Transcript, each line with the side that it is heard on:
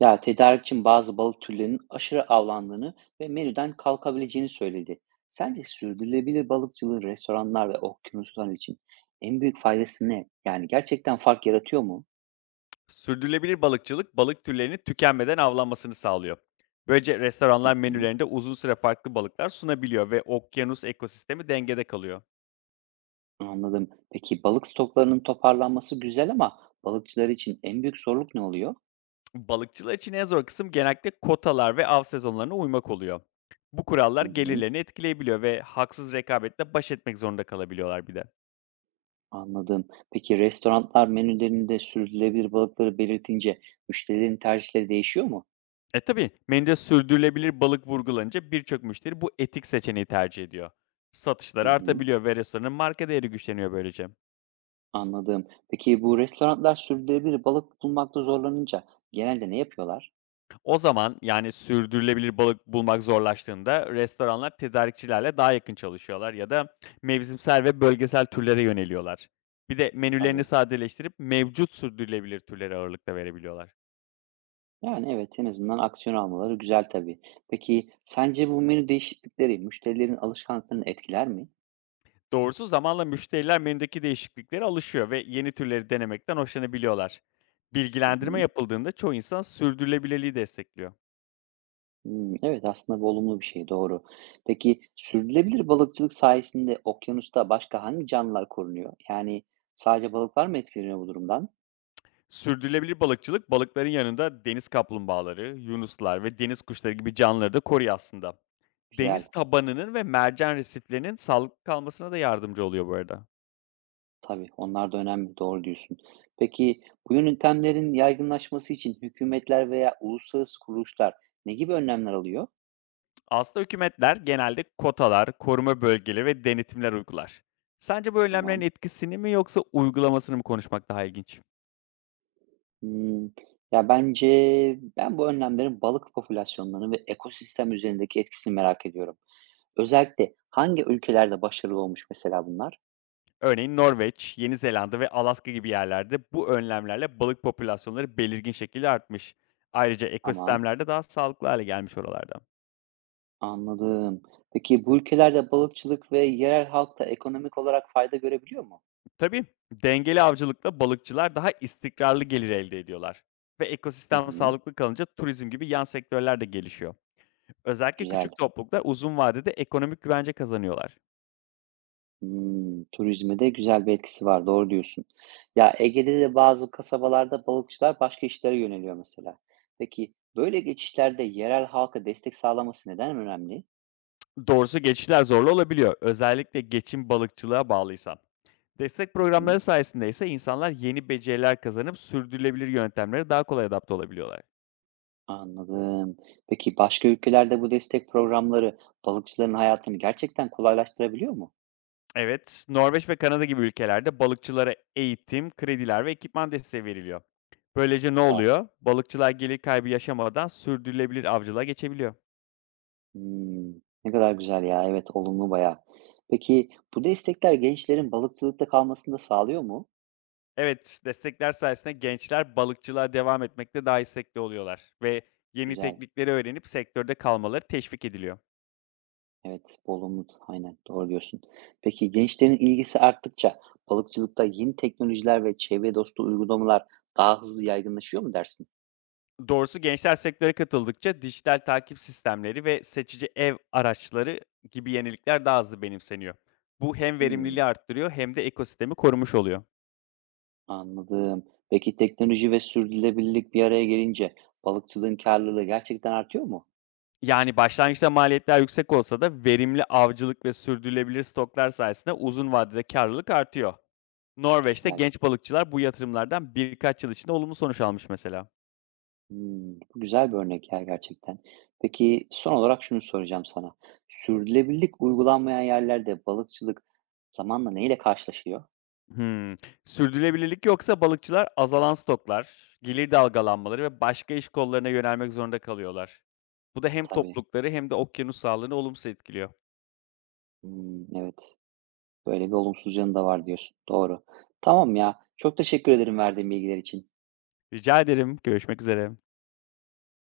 right: Ya tedarik için bazı balık türlerinin aşırı avlandığını ve menüden kalkabileceğini söyledi. Sence sürdürülebilir balıkçılığın restoranlar ve okyanuslar için en büyük faydası ne? Yani gerçekten fark yaratıyor mu?
left: Sürdürülebilir balıkçılık, balık türlerinin tükenmeden avlanmasını sağlıyor. Böylece
right: Hı
left: restoranlar
right: hı,
left: menülerinde uzun süre farklı balıklar sunabiliyor ve okyanus ekosistemi dengede kalıyor.
right: anladım. Peki balık stoklarının toparlanması güzel ama balıkçılar için en büyük zorluk ne oluyor?
left: Balıkçılar için en zor kısım genellikle kotalar ve av sezonlarına uymak oluyor. Bu
right: Hı
left: kurallar
right: hı,
left: gelirlerini etkileyebiliyor ve haksız rekabetle baş etmek zorunda kalabiliyorlar bir de.
right: anladım. Peki restoranlar menülerinde sürdürülebilir balıkları belirtince müşterilerin tercihleri değişiyor mu?
left: E tabi menüde sürdürülebilir balık vurgulanınca birçok müşteri bu etik seçeneği tercih ediyor. Satışlar
right: Hı hı.
left: artabiliyor ve restoranın marka değeri güçleniyor böylece.
right: Anladım. Peki bu restoranlar sürdürülebilir balık bulmakta zorlanınca genelde ne yapıyorlar?
left: O zaman, yani, sürdürülebilir balık bulmak zorlaştığında restoranlar tedarikçilerle daha yakın çalışıyorlar ya da mevsimsel ve bölgesel türlere yöneliyorlar. Bir de menülerini
right: Tabii.
left: sadeleştirip mevcut sürdürülebilir türlere ağırlık da verebiliyorlar.
right: Yani evet en azından aksiyon almaları güzel tabii. Peki sence bu menü değişiklikleri müşterilerin alışkanlıklarını etkiler mi?
left: Doğrusu zamanla müşteriler menüdeki değişikliklere alışıyor ve yeni türleri denemekten hoşlanabiliyorlar.
right: Hı
left: Bilgilendirme
right: hı.
left: yapıldığında çoğu insan sürdürülebilirliği destekliyor.
right: Hmm, evet aslında bu olumlu bir şey doğru. Peki sürdürülebilir balıkçılık sayesinde okyanusta başka hangi canlılar korunuyor? Yani sadece balıklar mı etkileniyor bu durumdan?
left: Sürdürülebilir balıkçılık balıkların yanında deniz kaplumbağaları, yunuslar ve deniz kuşları gibi canlıları da koruyor aslında. Deniz
right: Güzel.
left: tabanının ve mercan resiflerinin sağlıklı kalmasına da yardımcı oluyor bu arada.
right: Tabii, onlar da önemli, doğru diyorsun. Peki, bu yöntemlerin yaygınlaşması için hükümetler veya uluslararası kuruluşlar ne gibi önlemler alıyor?
left: Aslında hükümetler genelde kotalar, koruma bölgeleri ve denetimler uygular. Sence bu önlemlerin
right: Tamam.
left: etkisini mi yoksa uygulamasını mı konuşmak daha ilginç?
right: Hımm. Ya, bence ben bu önlemlerin balık popülasyonlarını ve ekosistem üzerindeki etkisini merak ediyorum. Özellikle hangi ülkelerde başarılı olmuş mesela bunlar?
left: Örneğin Norveç, Yeni Zelanda ve Alaska gibi yerlerde bu önlemlerle balık popülasyonları belirgin şekilde artmış. Ayrıca
right: Tamam,
left: ekosistemlerde daha sağlıklı hale gelmiş oralarda.
right: anladım. Peki bu ülkelerde balıkçılık ve yerel halk da ekonomik olarak fayda görebiliyor mu?
left: Tabii, dengeli avcılıkla balıkçılar daha istikrarlı gelir elde ediyorlar. Ve
right: Hı
left: ekosistem
right: hı,
left: sağlıklı kalınca turizm gibi yan sektörler de gelişiyor. Özellikle
right: güzel.
left: küçük topluluklar uzun vadede ekonomik güvence kazanıyorlar.
right: Hımm, turizme de güzel bir etkisi var, doğru diyorsun. Ya, Ege'de de bazı kasabalarda balıkçılar başka işlere yöneliyor mesela. Peki, böyle geçişlerde yerel halka destek sağlaması neden önemli?
left: Doğrusu geçişler zorlu olabiliyor. Özellikle geçim balıkçılığa bağlıysan. Destek
right: Hı hı,
left: programları sayesinde ise insanlar yeni beceriler kazanıp sürdürülebilir yöntemlere daha kolay adapte olabiliyorlar.
right: anladım. Peki, başka ülkelerde bu destek programları balıkçıların hayatını gerçekten kolaylaştırabiliyor mu?
left: Evet, Norveç ve Kanada gibi ülkelerde balıkçılara eğitim, krediler ve ekipman desteği veriliyor. Böylece ne
right: Süper.
left: oluyor? Balıkçılar gelir kaybı yaşamadan sürdürülebilir avcılığa geçebiliyor.
right: Hımm, ne kadar güzel ya, evet, olumlu bayağı. Peki, bu destekler gençlerin balıkçılıkta kalmasını da sağlıyor mu?
left: Evet, destekler sayesinde gençler balıkçılığa devam etmekte daha istekli oluyorlar ve yeni
right: Güzel.
left: teknikleri öğrenip sektörde kalmaları teşvik ediliyor.
right: Evet, bol umut. Aynen, doğru diyorsun. Peki gençlerin ilgisi arttıkça balıkçılıkta yeni teknolojiler ve çevre dostu uygulamalar daha hızlı yaygınlaşıyor mu dersin?
left: Doğrusu gençler sektöre katıldıkça dijital takip sistemleri ve seçici ev araçları gibi yenilikler daha hızlı benimseniyor. Bu hem verimliliği
right: Hmm,
left: arttırıyor hem de ekosistemi korumuş oluyor.
right: anladım. Peki teknoloji ve sürdürülebilirlik bir araya gelince balıkçılığın karlılığı gerçekten artıyor mu?
left: Yani, başlangıçta maliyetler yüksek olsa da verimli avcılık ve sürdürülebilir stoklar sayesinde uzun vadede karlılık artıyor. Norveç'te
right: Güzel.
left: genç balıkçılar bu yatırımlardan birkaç yıl içinde olumlu sonuç almış mesela.
right: Hmm, bu güzel bir örnek ya gerçekten. Peki son olarak şunu soracağım sana. Sürdürülebilirlik uygulanmayan yerlerde balıkçılık zamanla neyle karşılaşıyor?
left: Hımm. Sürdürülebilirlik yoksa balıkçılar azalan stoklar, gelir dalgalanmaları ve başka iş kollarına yönelmek zorunda kalıyorlar. Bu da hem
right: Tabii.
left: toplulukları hem de okyanus sağlığını olumsuz etkiliyor.
right: Hmm, evet. Böyle bir olumsuz yanı da var diyorsun. Doğru. Tamam ya. Çok teşekkür ederim verdiğin bilgiler için.
left: Rica ederim. Görüşmek üzere.